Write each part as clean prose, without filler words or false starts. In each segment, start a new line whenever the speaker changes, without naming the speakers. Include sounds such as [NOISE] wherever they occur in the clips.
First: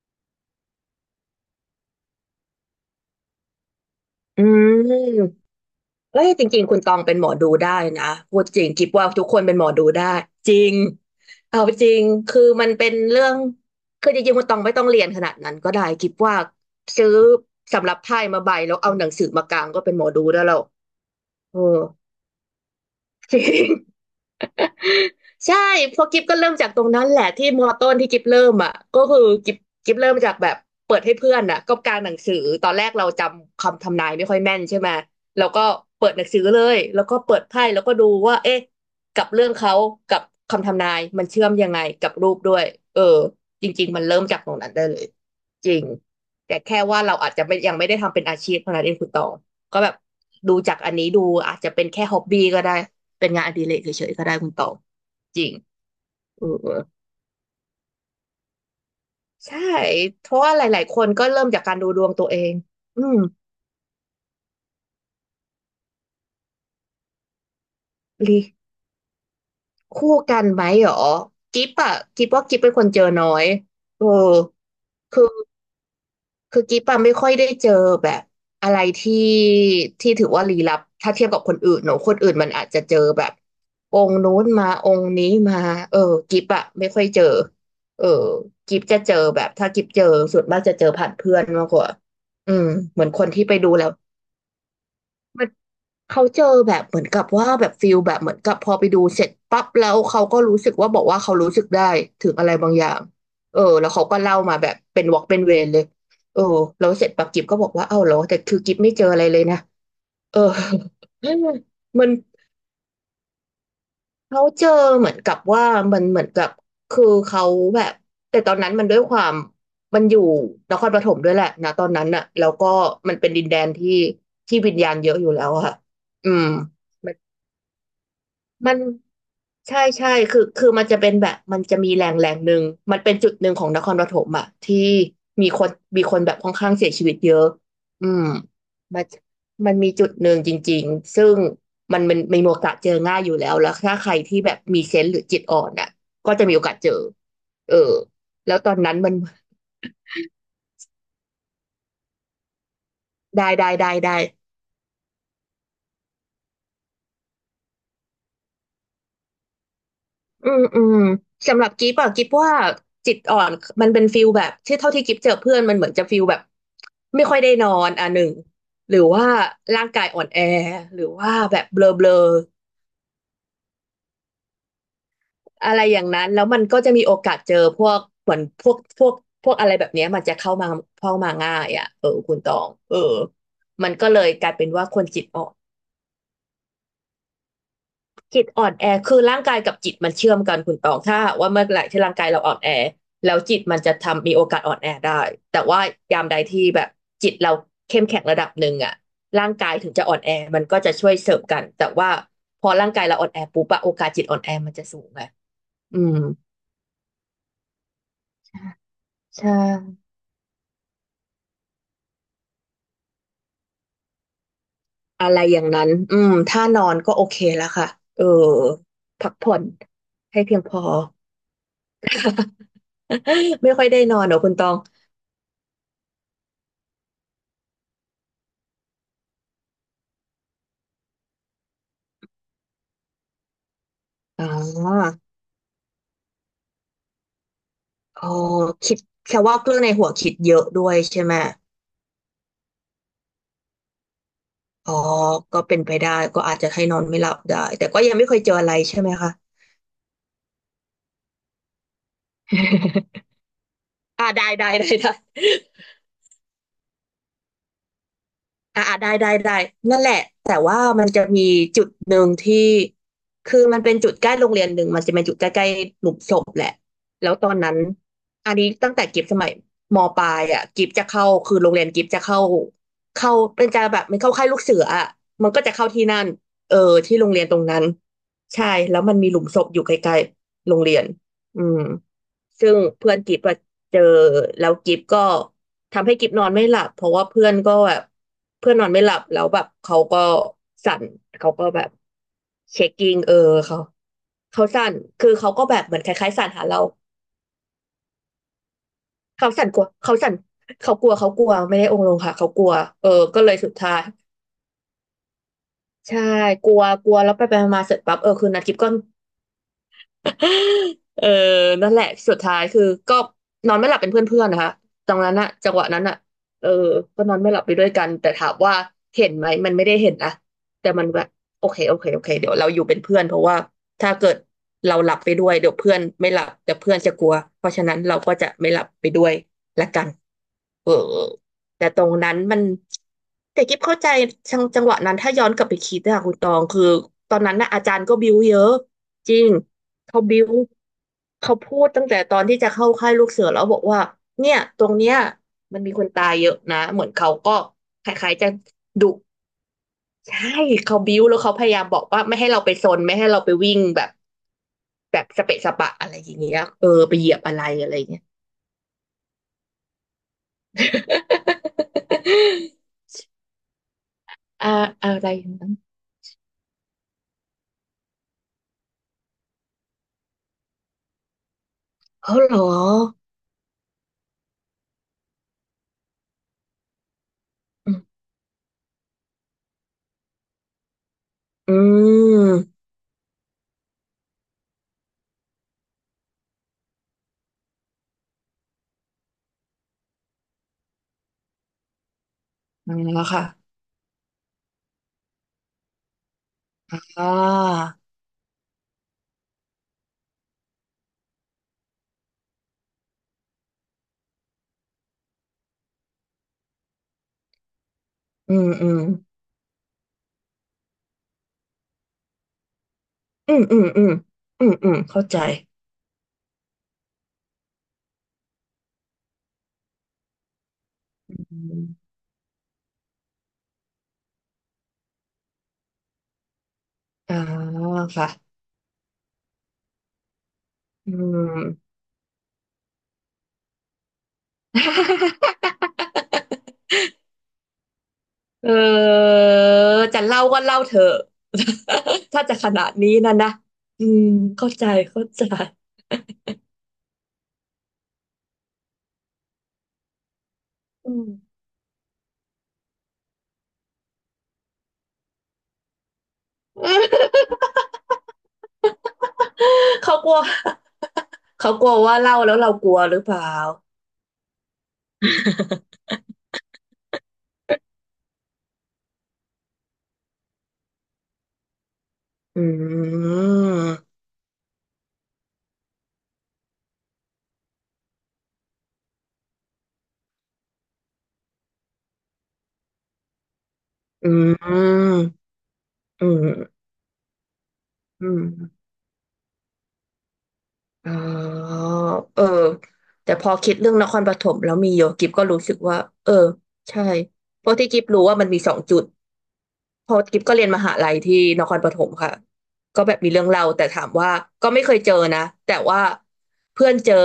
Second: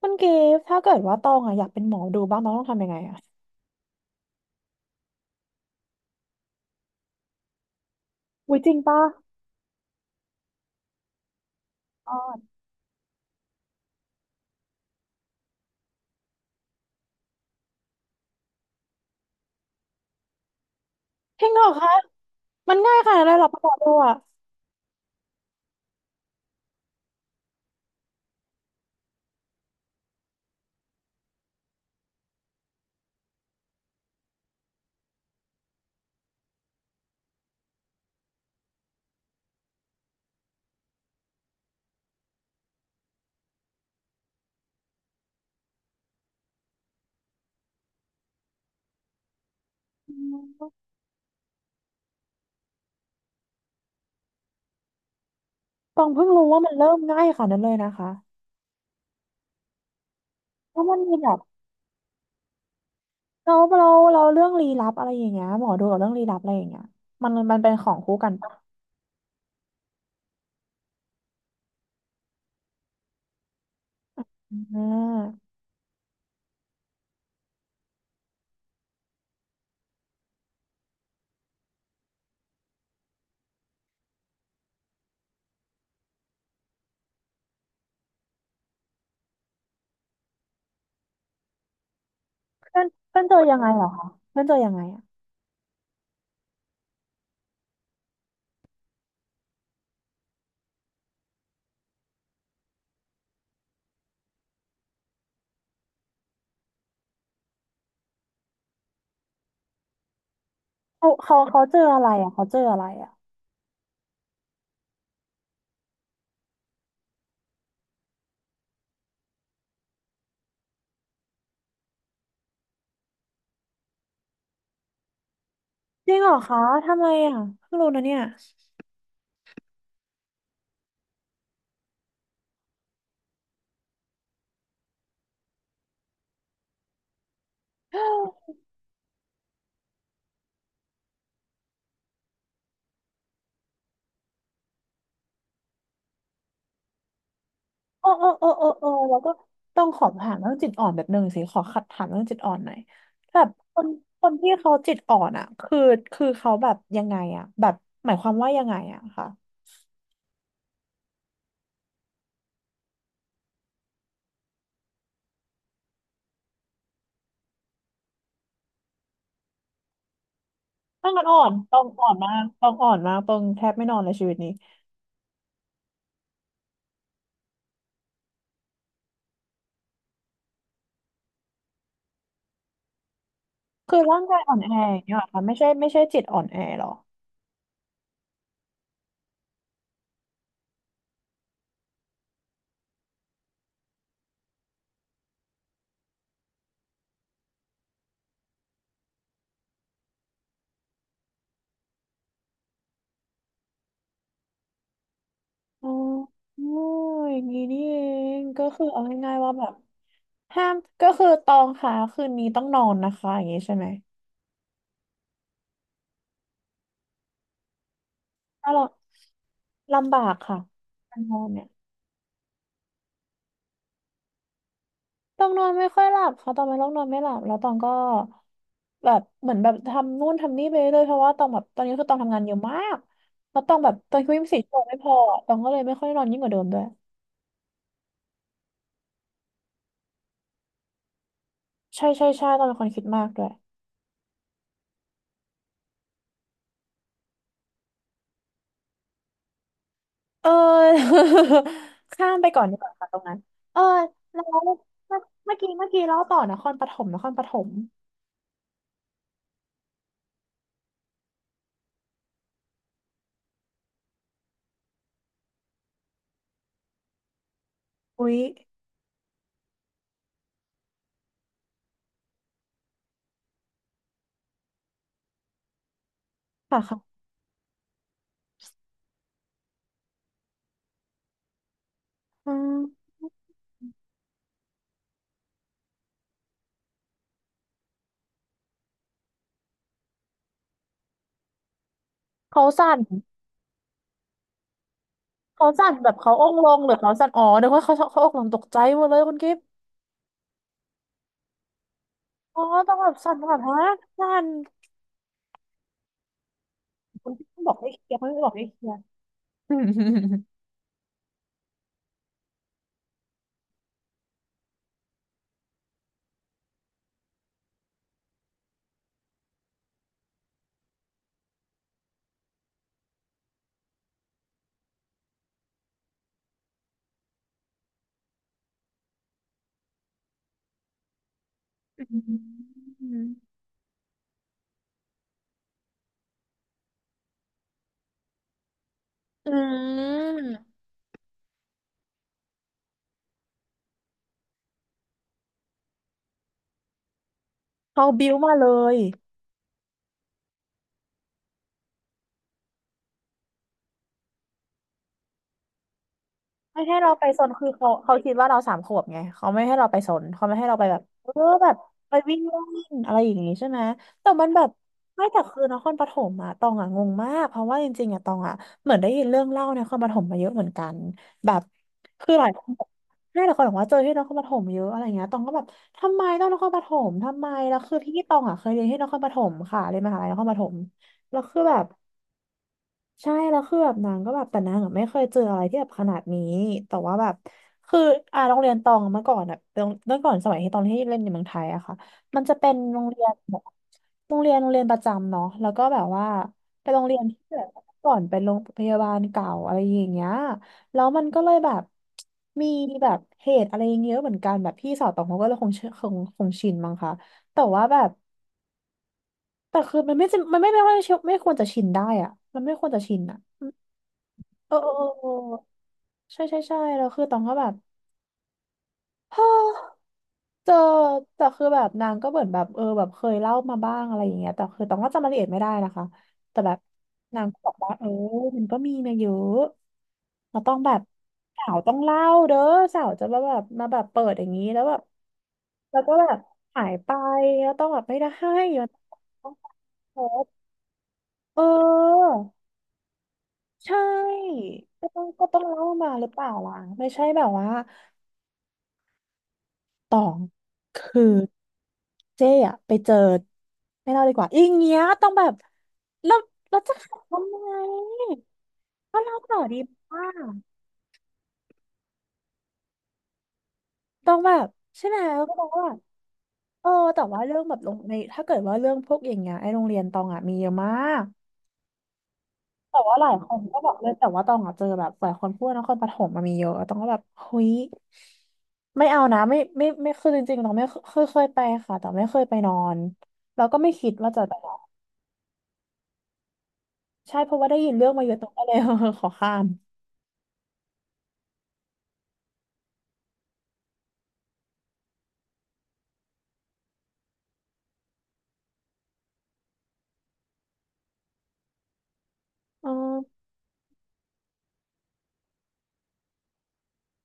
คุณกิฟต์ถ้าเกิดว่าตองอะอยากเป็นหมอดูบ้างตองต้องทำยังไงอะ
อืมเอ้ยจริงๆคุณตองเป็นหมอดูได้นะพูด
อุ้
จ
ย
ริ
จ
ง
ริง
คิด
ปะ
ว่าทุกคนเป็นหมอดูได้จริงเอาจริง
ออ
คือ
ด
มันเป็นเรื่องคือจริงๆคุณตองไม่ต้องเรียนขนาดนั้นก็ได้คิดว่าซื้อสำรับไพ่มาใบแล้วเอาหนังสือมากางก็เป็นหมอดูได้แล้ว
จริง
เอ
เห
อ
รอคะมันง่ายขนาด
[LAUGHS] จ
นั้นเลย
ริ
เหรอหมอดู
ง
อะ
ใช่เพอกิฟก็เริ่มจากตรงนั้นแหละที่มอต้นที่กิฟเริ่มอ่ะก็คือกิฟเริ่มจากแบบเปิดให้เพื่อนอ่ะก็กางหนังสือตอนแรกเราจำคำทำนายไม่ค่อยแม่นใช่ไหมแล้วก็เปิดหนังสือเลยแล้วก็เปิดไพ่แล้วก็ดูว่าเอ๊ะกับเรื่องเขากับคำทำนายมันเชื่อมยังไงกับรูปด้วยเออจริงๆมันเริ่มจากตรงนั้นได้เลยจริงแต่แค่ว่าเราอาจจะไม่ยังไม่ได้ทำเป็นอาชีพเท่านั้นเองคุณตองก็แบบ
อื
ดู
ม
จากอันนี้ดูอาจจะเป็นแค่ฮ็อบบี้ก็ได้เป็นงานอดิเรกเฉยๆก็ได้คุณตอง จริง
ตองเพิ่ง
เอ
รู้
อ
ว่ามันเริ่มง่ายขนาดนั้นเลยนะคะ
ใช่เพราะว่าห
เพ
ลา
ราะ
ยๆค
มัน
น
มี
ก็
แบบ
เริ่มจากการดูดวงตัวเองอืม
เราเรื่องลี้ลับอะไรอย่างเงี้ยหมอดูกับเรื่องลี้ลับอะไรอย่างเงี้ยมันเป็นของคู่กัน
ลี
ปะ
คู่กันไหมหรอกิบอะกิบว่ากิบเป็นคนเจอน้อยเออ
อ่
คือ
า
กิบอะไม่ค่อยได้เจอแบบอะไรที่ถือว่าลี้ลับถ้าเทียบกับคนอื่นเนอะคนอื่นมันอาจจะเจอแบบองค์นู้นมาองค์นี้มาเออกิบอะไม่ค่อยเจอเออกิบจะเจอแบบถ้ากิบเจอส่วนมากจะเจอผ่านเพื่อนมากกว่าอืม
เพื่อน
เหมือน
เพื่
ค
อน
น
เจอ
ที่ไป
ยังไง
ดู
เหร
แล้
อ
ว
คะเพื่อนเจอยังไงอะ
เขาเจอแบบเหมือนกับว่าแบบฟิลแบบเหมือนกับพอไปดูเสร็จปั๊บแล้วเขาก็รู้สึกว่าบอกว่าเขารู้สึกได้ถึงอะไรบางอย่างเออแล้วเขาก็เล่ามาแบบเป็นวอล์กเป็นเวรเลยเออแล้วเสร็จปั๊บกิฟก็บอกว่าเอ้าเหรอแต่คือกิฟไม่เจออะไรเลยนะเออ
เขาเจอ
[LAUGHS]
อะ
มั
ไร
น
อะเขาเจออะไรอะ
เขาเจอเหมือนกับว่ามันเหมือนกับคือเขาแบบแต่ตอนนั้นมันด้วยความมันอยู่นครปฐมด้วยแหละนะตอนนั้นน่ะแล้วก็มันเป็นดินแดนที่ที่วิญญาณเยอะอยู่แล้วอะค่ะ
จริงเห
อื
รอ
ม
คะทำไมอะเพิ่งรู้นะเนี่ย
มันใช่ใช่คือมันจะเป็นแบบมันจะมีแรงแรงหนึ่งมันเป็นจุดหนึ่งของนครปฐมอะที่มีคนมีคนแบบค่อนข้างเสียชีวิตเยอะอืมมันมันมีจุดหนึ่งจริงๆซึ่งมันมีโอกาสเจอง่ายอยู่แล้วแล้วถ้าใครที่แบบมีเซนส์หรือจิตอ่อนอะก็จะมีโอกาสเจอเออ
โอ้โอ้โอ้
แล้ว
โอ้
ตอน
โอ้
นั้นมัน
แล้วก็ต้องขอถามเรื่องจิตอ่อนแบบหนึ่งสิขอขัดถามเรื่องจิตอ่อนหน่อยแบบ
ได้ได้
คน
ได้ได้
คนที่เขาจิตอ่อนอ่ะคือคือเขาแบบยังไงอ่ะแบบหมายความว่ายังไงอ่ะค่ะ
อืมสำหรับกิฟอะกิฟว่าจิตอ่อนมันเป็นฟิลแบบที่เท่าที่กิฟเจอเพื่อนมันเหมือนจะฟิลแบบไม่ค่อยได้นอนอ่ะหนึ่งหรือว่าร่างกายอ่อนแอหรือ
ต้องกัน
ว่า
อ่อน
แบบ
ต้อ
เบล
ง
อเบ
อ่
ล
อ
อ
นมากต้องอ่อนมากต้องแทบไม่นอนเลยชีวิตนี้
อะไรอย่างนั้นแล้วมันก็จะมีโอกาสเจอพวกเหมือนพวกอะไรแบบเนี้ยมันจะเข้ามาเข้ามาง่ายอ่ะเออคุณตองเออมัน
คือ
ก็เล
ร่าง
ย
กาย
กลา
อ่
ย
อน
เป็น
แอ
ว่า
อ
ค
ย่า
น
งเงี้ย
จิ
เหร
ต
อค่ะ
อ่อน
ไม่ใช่ไม่ใช่จิตอ่อนแอหรอ
จิตอ่อนแอคือร่างกายกับจิตมันเชื่อมกันคุณตองถ้าหากว่าเมื่อไหร่ที่ร่างกายเราอ่อนแอแล้วจิตมันจะทำมีโอกาสอ่อนแอได้แต่ว่ายามใดที่แบบจิตเราเข้มแข็งระดับหนึ่งอะร่างกายถึงจะอ่อนแอมันก็จะช่วยเสริมกันแต่ว่าพอร่างกายเราอ่อนแอปุ๊บอะโอกาสจิตอ่อนแอมันจะสูงไง
อ๋อ
อืม
อย่างงี้นี่เองก็คือเอาง่ายๆ
ใช่
ว่าแบบห้ามก็คือตองค่ะคืนนี้ต้องนอนนะคะอย่างงี้ใช่ไหม
อะไรอย่างนั้นอืมถ้านอนก็โอเคแล้วค่ะเออ
ถ้าเรา
พักผ่อน
ลำบาก
ให้เพี
ค่ะ
ยงพอ
การนอนเนี่ย
[LAUGHS] ไม่ค่อยได้นอนเหรอคุณตอง
ต้องนอนไม่ค่อยหลับค่ะตองเป็นโรคนอนไม่หลับแล้วตองก็แบบเหมือนแบบทำนู่นทำนี่ไปเรื่อยเพราะว่าตองแบบตอนนี้คือตองทำงานเยอะมากแล้วตองแบบตอนคือยี่
อ๋
สิบสี่ชั่วโมงไม่พอ
อ
ตองก็เลยไม่ค่อยนอนยิ่งกว่าเดิมด้วย
อ๋อคิดแค่ว่าเรื่องในหัวคิดเยอะด้วยใช่ไหม
ใช่ใช่ใช่ตองเป็นคนคิดมากด้วย
อ๋อก็เป็นไปได้ก็อาจจะให้นอนไม่หลับได้แต่ก็ยังไม่เคยเจออะไรใช่ไหมคะ
เออ [LAUGHS] ข้ามไปก่อนดีกว่าค่ะตรง
[LAUGHS]
นั้นเออ
อ่า
แล้
ได้
ว
ได้
เม
ได้ได้
ื่อเมื่อกี้เล่าต่อนครปฐม
อ่าได้นั่นแหละ แต่ว่ามันจะมีจุดหนึ่งที่คือมันเป็นจุดใกล้โรงเรียนหนึ่งมันจะเป็นจุดใกล้ๆหลุมศพแหละแล้วตอนนั้น
อุ๊ย
อันนี้ตั้งแต่กิฟสมัยมปลายอ่ะกิฟจะเข้าคือโรงเรียนกิฟจะเข้าเข้าเป็นจะแบบมันเข้าค่ายลูกเสืออ่ะมันก็จะเข้าที่นั่นเออ
ค่ะค่ะ
ที่โรงเรียนตรงนั้นใช่แล้วมันมีหลุมศพอยู่ใกลๆโรงเรียนอืม
อื
ซึ่ง
ม
เพื่อนกิฟต์อะเจอแล้วกิฟต์ก็ทำให้กิฟต์นอนไม่หลับเพราะว่าเพื่อนก็แบบเพื่อนนอนไม่หลับแล้วแบบเขาก็สั่นเขาก็แบบ
เขา
เช็
สั่
ค
น
กิ้งเขาสั่นคือเขาก็
เขา
แบบ
สั่
เห
น
มือนค
แบบ
ล้า
เขา
ยๆ
อ
สั่น
งค์
หา
ล
เรา
งหรือเขาสั่นอ๋อเดี๋ยวเขาอกลงตกใจหมดเลยคุณ
เขา
กิฟต์
สั่นกลัวเขาสั่นเขากลัวเขากลัวไม่ได้องค์ลงค่ะเขาก
อ๋อ
ลัว
ต้อง
เอ
แบ
อ
บสั่น
ก็เล
แบ
ย
บ
สุด
ฮะ
ท้าย
สั่น
ใช่กลัวกลัว
คุ
แล้
ณ
วไป
กิฟ
ไป
ต์บอก
มาๆ
ให้
เสร็จ
เคลีย
ปั๊
ร์
บ
เขาไม่
คื
บ
อ
อก
นัด
ให้
กิฟ
เคลี
ก็
ยร์อืม
[LAUGHS] เออนั่นแหละสุดท้ายคือก็นอนไม่หลับเป็นเพื่อนๆนะคะตรงนั้นอะจังหวะนั้นอะเออก็นอนไม่หลับไปด้วยกันแต่ถามว่าเห็นไหมมันไม่ได้เห็นนะแต่มันแบบโอเคโอเคโอเคเดี๋ยวเราอยู่เป็นเพื่อนเพราะว่าถ้าเกิดเราหลับไปด้วยเดี๋ยวเพื่อนไม่หลับแต่เพื่อนจะกลัวเพราะฉะนั้นเราก็จะไม่หลับไปด้วยละกัน เออแต่ตรงนั้นมันแต่กิ๊บเข้าใจจังหวะนั้นถ้าย้อนกลับไปคิดอะคุณตองคือตอนนั้นนะอาจารย์ก็บิ้วเยอะจริ
อื
งเขา
ม
บิ้วเขาพูดตั้งแต่ตอนที่จะเข้าค่ายลูกเสือแล้วบอกว่าเนี่ยตรงเนี้ยมันมีคนตายเยอะนะเหมือนเขาก็
เขา
ค
บิ้
ล้า
ว
ยๆจะ
มาเลย
ดุใช่เขาบิ้วแล้วเขาพยายามบอกว่าไม่ให้เราไปซนไม่ให้เราไปวิ่งแบบแบบสเปะสปะอะไรอย่างเงี้ย
ไม่ให้เรา
ไป
ไป
เหยีย
ซ
บ
น
อะไร
คือ
อะ
เขา
ไร
เขา
เงี้ย
คิดว่าเราสามขวบไงเขาไม่ให้เราไปซนเขาไม่ให้เราไปแบบเออแบบไปวิ่งเล่นอะไรอย่างงี้ใช่ไหมแต่มันแบบ
อ่าอะ
ไม่
ไร
แต่คือ
นั้น
นครปฐมอะตองอะงงมากเพราะว่าจริงๆอะตองอะเหมือนได้ยินเรื่องเล่าในนครปฐมมาเยอะเหมือนกันแบบคือ
เขา
หลาย
เหร
ค
อ
นบอกให้หลายคนบอกว่าเจอที่นครปฐมเยอะอะไรเงี้ยตองก็แบบทำไมต้องนครปฐมทำไมแล้ว
อื
คือ
ม
ที่ตองอะเคยเรียนที่นครปฐมค่ะเรียนมหาลัยนครปฐมแล้วคือ
อื
แบบ
ม
ใช่แล้วคือแบบนางก็แบบแต่นางอะไม่เคยเจออะไรที่แบบขนาดนี้แต่ว่าแบบคืออ่าโรงเรียนตองอะเมื่อก่อนอะตองเมื่อก่อนสมัยที่ตองที่เล่นในเมืองไทยอะค่ะมันจะเป็น
มา
โรงเรี
แล้
ย
ว
น
ค่ะ
แบบโรงเรียนประจำเนาะแล้วก็แบบว่าเป็นโรงเรียน
อ่า
ที่แบบเมื่อก่อนเป็นโรงพยาบาลเก่าอะไรอย่างเงี้ยแล้วมันก็เลยแบบมีแบบเหตุอะไรอย่างเงี้ยเยอะเหมือนกันแบบพี่สาวตองเขาก็เลยคงชินมั้งคะแต่ว่าแบบ
อืมอืม
แต่คือมันไม่จำมันไม่ไม่ว่าไม่ควรจะชินได้อะมันไม่ควรจะชินอะ
อืมอืมอืมอื
เอ
ม
อ
อืม
เออ
เข้า
เออ
ใจ
ใช่ใช่ใช่แล้วคือตองก็แบบเจอ
อื
แต่คือแบบนา
ม
งก็เหมือนแบบเออแบบเคยเล่ามาบ้างอะไรอย่างเงี้ยแต่คือตองก็จำรายละเอียดไม่ได้นะคะแต่แบบ
อ่า
นางก็บอกว่าเออ
ค่ะ
มันก็มีมาเยอะเราต้องแบบ
อื
สาว
ม
ต้องเล่าเด้อสาวจะมาแบบมาแบบเปิดอย่างนี้แล้วแบบ
[LAUGHS]
แล้วก็แบบหายไปแล้วต้องแบบไม่ได้ให้
เอ
มัน
อ
ต้องพ
จะเล่า
บ
ก็เล่าเถอะ
เออ
[LAUGHS] ถ้าจะขนาดนี้นะนะ
ใช่
อืมเข้าใจ
ก็ต้อ
เข้า
ง
ใจ
ก็ต้องเล่ามาหรือเปล่าล่ะไม่ใช่แบบว่า ตองค
[LAUGHS] อื
ื
ม
อเจ๊อะไปเจอไม่เล่าดีกว่าอย่างเงี้ยต้องแบบเราเราจะขับทำไมก็เล่าต่อดี
เขา
ป่ะ
กลัวเขากลัวว่าเล่าแล้วเรากลัวหรือเปล่า
ต้องแบบใช่ไหมก็บอกว่าเออแต่ว่าเรื่องแบบลงในถ้าเกิดว่าเรื่องพวกอย่างเงี้ยไอ้โรงเรียนตองอ่ะมีเยอะมาก
[LAUGHS] อื
แต่ว่าหลายคนก็บอกเลย
ม
แต่ว่าตองอ่ะเจอแบบหลายคนพูดว่านครปฐมมันมีเยอะตองก็แบบเฮ้ยไม่เอานะไม่ไม่ไม่คือจริงๆตองไม่เคยไปค่ะแต่ไม่เคยไปนอนแล้วก็ไม่คิด
อื
ว่าจะไป
มอืม
ใช่เพราะว่าได้ยินเรื่องมา
อื
เยอะ
ม
ตรงก็เลย [LAUGHS] ขอข้าม
อ๋อเออแต่พอคิดเรื่องนครปฐมแล้วมีโยกิฟก็รู้สึกว่าเออใช่เพราะที่กิฟรู้ว่ามันมีสองจุดเพอกิฟก็เรียนมหาลัยที่นครปฐมค่ะ
อ๋
ก็แบบมี
อ
เรื่องเล่าแต่ถามว่าก็ไม่เคยเจอนะแต่ว่าเพื่อนเจอ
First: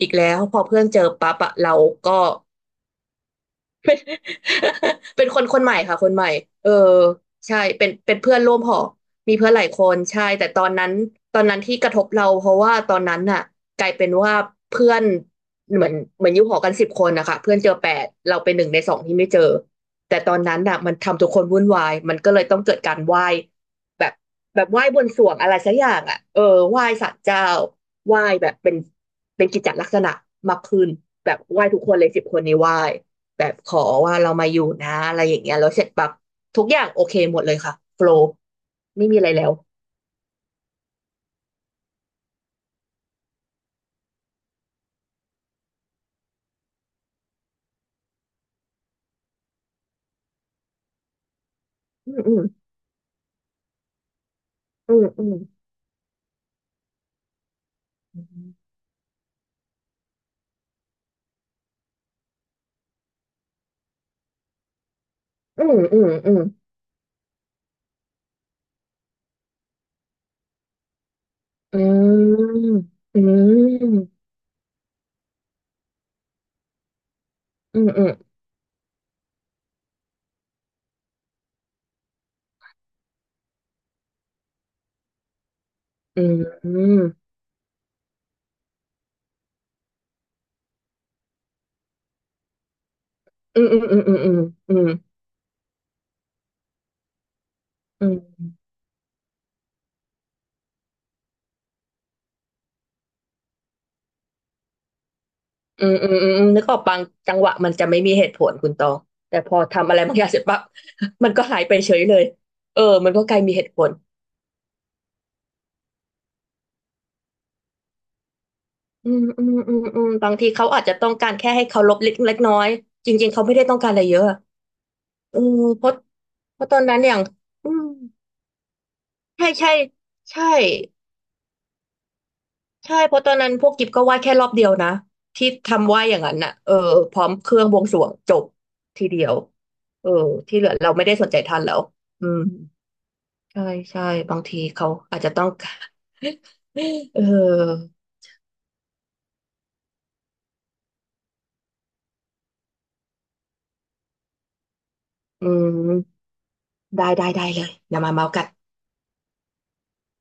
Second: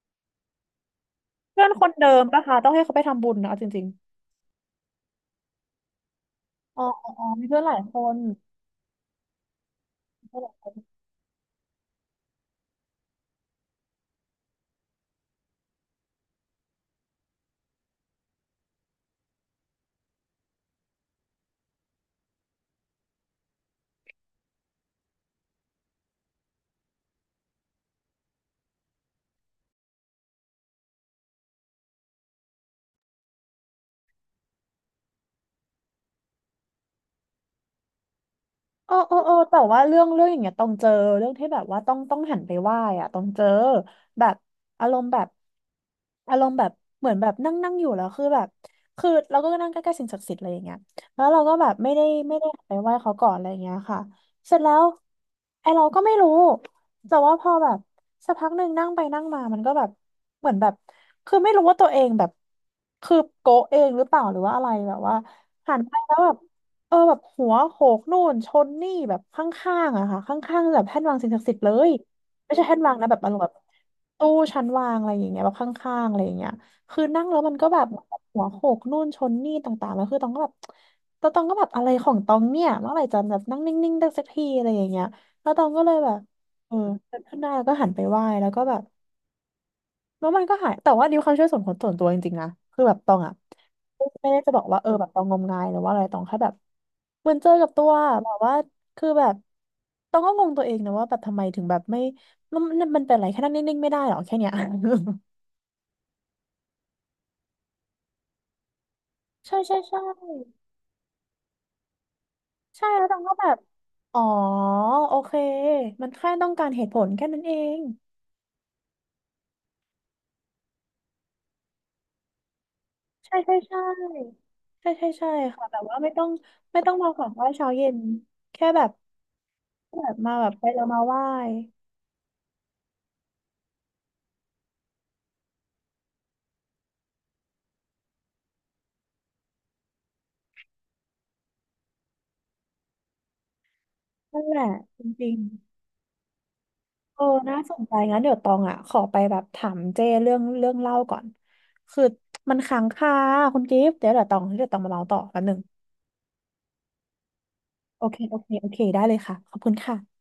อีกแล้วพอเพื่อนเจอปั๊บอะ
เพื่อ
เรา
นคนเดิ
ก็
มปะคะต้องให้เขาไปทำบุญนะเอาจริง
[LAUGHS] เป็นคนคนใหม่ค่ะคนใหม่เออ
ๆอ๋ออ๋ออ๋อมี
ใช่
เพื่อนหลาย
เป็น
ค
เป็
น
นเพื่อนร่วมหอมีเพื่อนหลายคนใช่แต่ตอนนั้นตอนนั้นที่กระทบเราเพราะว่าตอนนั้นน่ะกลายเป็นว่าเพื่อนเหมือนเหมือนอยู่หอกันสิบคนนะคะเพื่อนเจอแปดเราเป็นหนึ่งในสองที่ไม่เจอแต่ตอนนั้นน่ะมันทำทุกคนวุ่นวายมันก็เลยต้องเกิดการไหว้แบบแบบไหว้บนสรวงอะไรสักอย่างอ่ะไหว้ศาลเจ้าไหว้แบบเป็นเป็นกิจจลักษณะมากขึ้นแบบไหว้ทุกคนเลยสิบคนนี้ไหว้ แบบขอว่าเรามาอยู่นะอะไรอย่างเงี้ยแล้วเสร็จปั๊บทุกอย่างโอเคหมดเลยค่ะโฟลว์
โอ้
ไม่
โอ้
มีอะไร
โอ้
แล้ว
แต่ว่าเรื่องอย่างเงี้ยต้องเจอเรื่องที่แบบว่าต้องหันไปไหว้อะต้องเจอแบบอารมณ์แบบอารมณ์แบบเหมือนแบบนั่งนั่งอยู่แล้วคือแบบคือเราก็นั่งใกล้ๆสิ่งศักดิ์สิทธิ์อะไรอย่างเงี้ยแล้วเราก็แบบ
อื
ไม่
ม
ได้หันไปไหว้เขาก่อนอะไรอย่างเงี้ยค่ะเสร็จแล้ว
อืมอืม
ไอเราก็ไม่รู้แต่ว่าพอแบบ
อื
สักพั
ม
กหนึ่งนั่งไปนั่งมามันก็แบบเหมือนแบบคือไม่รู้ว่าตัวเองแบบคือโกะเองหรือเปล่าหรือว่าอะไรแบบว่า
อื
หั
ม
นไป
อืม
แล้วแบ
อื
บ
ม
เออแบบหัวโขกนู่นชนนี่แบบข้างๆอะค่ะข้างๆแบบแท่นวางสิ่งศักดิ์สิทธิ์เลยไม่ใช่แท่นวางนะแบ
อื
บอารมณ์แบบ
ม
ตู้ชั้นวางอะไรอย่างเงี้ยแบบข้างๆอะไรอย่างเงี้ยคือนั่งแล้วมันก็แบ
อื
บ
มอืม
หัวโขกนู่นชนนี่ต่างๆแล้วคือตองก็แบบตองก็แบบอะไรของตองเนี่ยเมื่อไหร่จะแบบนั่งนิ่งๆได้สักทีอะไรอย่างเงี้ยแล้วตองก็เลยแบบ
อื
เออ
ม
เดินขึ้นได้แล้วก็หันไปไหว้แล้วก็แบบ แล้วมันก็หายแต่ว่านิวความเชื่อส่วนขส่วนตัวจริงๆนะคือแบบตองอ่ะ
อืมอืมอืมอืมอื
ไม่
ม
ได้จะบอก
อืมอืม
ว่าเออ
อืม
แบบตองงมงายหรือว่าอะไรตองแค่แบบเหมือนเจอกับตัว
อื
แบบว่า
ม
คือแบบตองก็งงตัวเองนะว่าแบบทำไมถึงแบบไม่มันเป็นอะไรแค่นั่งนิ่งๆไม่ได้หรอแค่เนี้ย
อืมอืมอนึกออกบางจังหวะมันจะไม่มีเหตุผลคุณตองแต่
[LAUGHS]
พ
ใช่
อ
ใช่
ทำอะ
ใช่
ไรบางอย่างเสร็จปั๊บมันก็หายไปเฉยเลย
ใช่แล้ว
มัน
ตอง
ก็ก
ก็
ลาย
แบ
มี
บ
เหตุผล
อ๋อโอเคมันแค่ต้องการเหตุผลแค่นั้นเอง
อืมอืมอืมอืมบางทีเขาอาจจะต้องการแค่ให้เคารพเล็กเล็กน้อยจริงๆ
ใช่
เขาไม่
ใช่
ได้ต้อ
ใช่
งการอะไรเยอะ
ใช่ใช่ใช่
เออ
ค่ะแบบ
เพราะ
ว่า
เพราะตอ
ไม่
น
ต้อง
นั้น
มา
อย่า
ข
ง
อไหว้เช้า
อืม
เย็นแค่แบบ
ใช่ใช่
แบบมา
ใช่
แบบไปเรามาไหว้
ใช่เพราะตอนนั้นพวกกิฟก็ไหว้แค่รอบเดียวนะที่ทำไหว้อย่างนั้นน่ะพร้อมเครื่องบวงสรวงจบทีเดียวเออที่เหลือเราไม่ได้สนใจท่านแล้วอืมใช่ใช่บา
นั่
ง
นแห
ที
ละ
เขา
จ
อาจ
ริ
จะ
ง
ต้อง [LAUGHS] การ [LAUGHS]
ๆ
เอ
เอ
อ
อน่าสนใจงั้นเดี๋ยวตองอ่ะขอไปแบบถามเจ้เรื่องเรื่องเล่าก่อนคือมันค้างคาคุณกิฟต์เดี๋ยวเดี๋ยวตองเดี๋ยวตองมาเล่าต่อแป๊บ
อื
นึง
มได้ได้ได้เลยอย่า
โอ
มา
เค
เมา
โอ
กั
เค
น
โอเคได้เลยค่ะขอบคุณค่ะ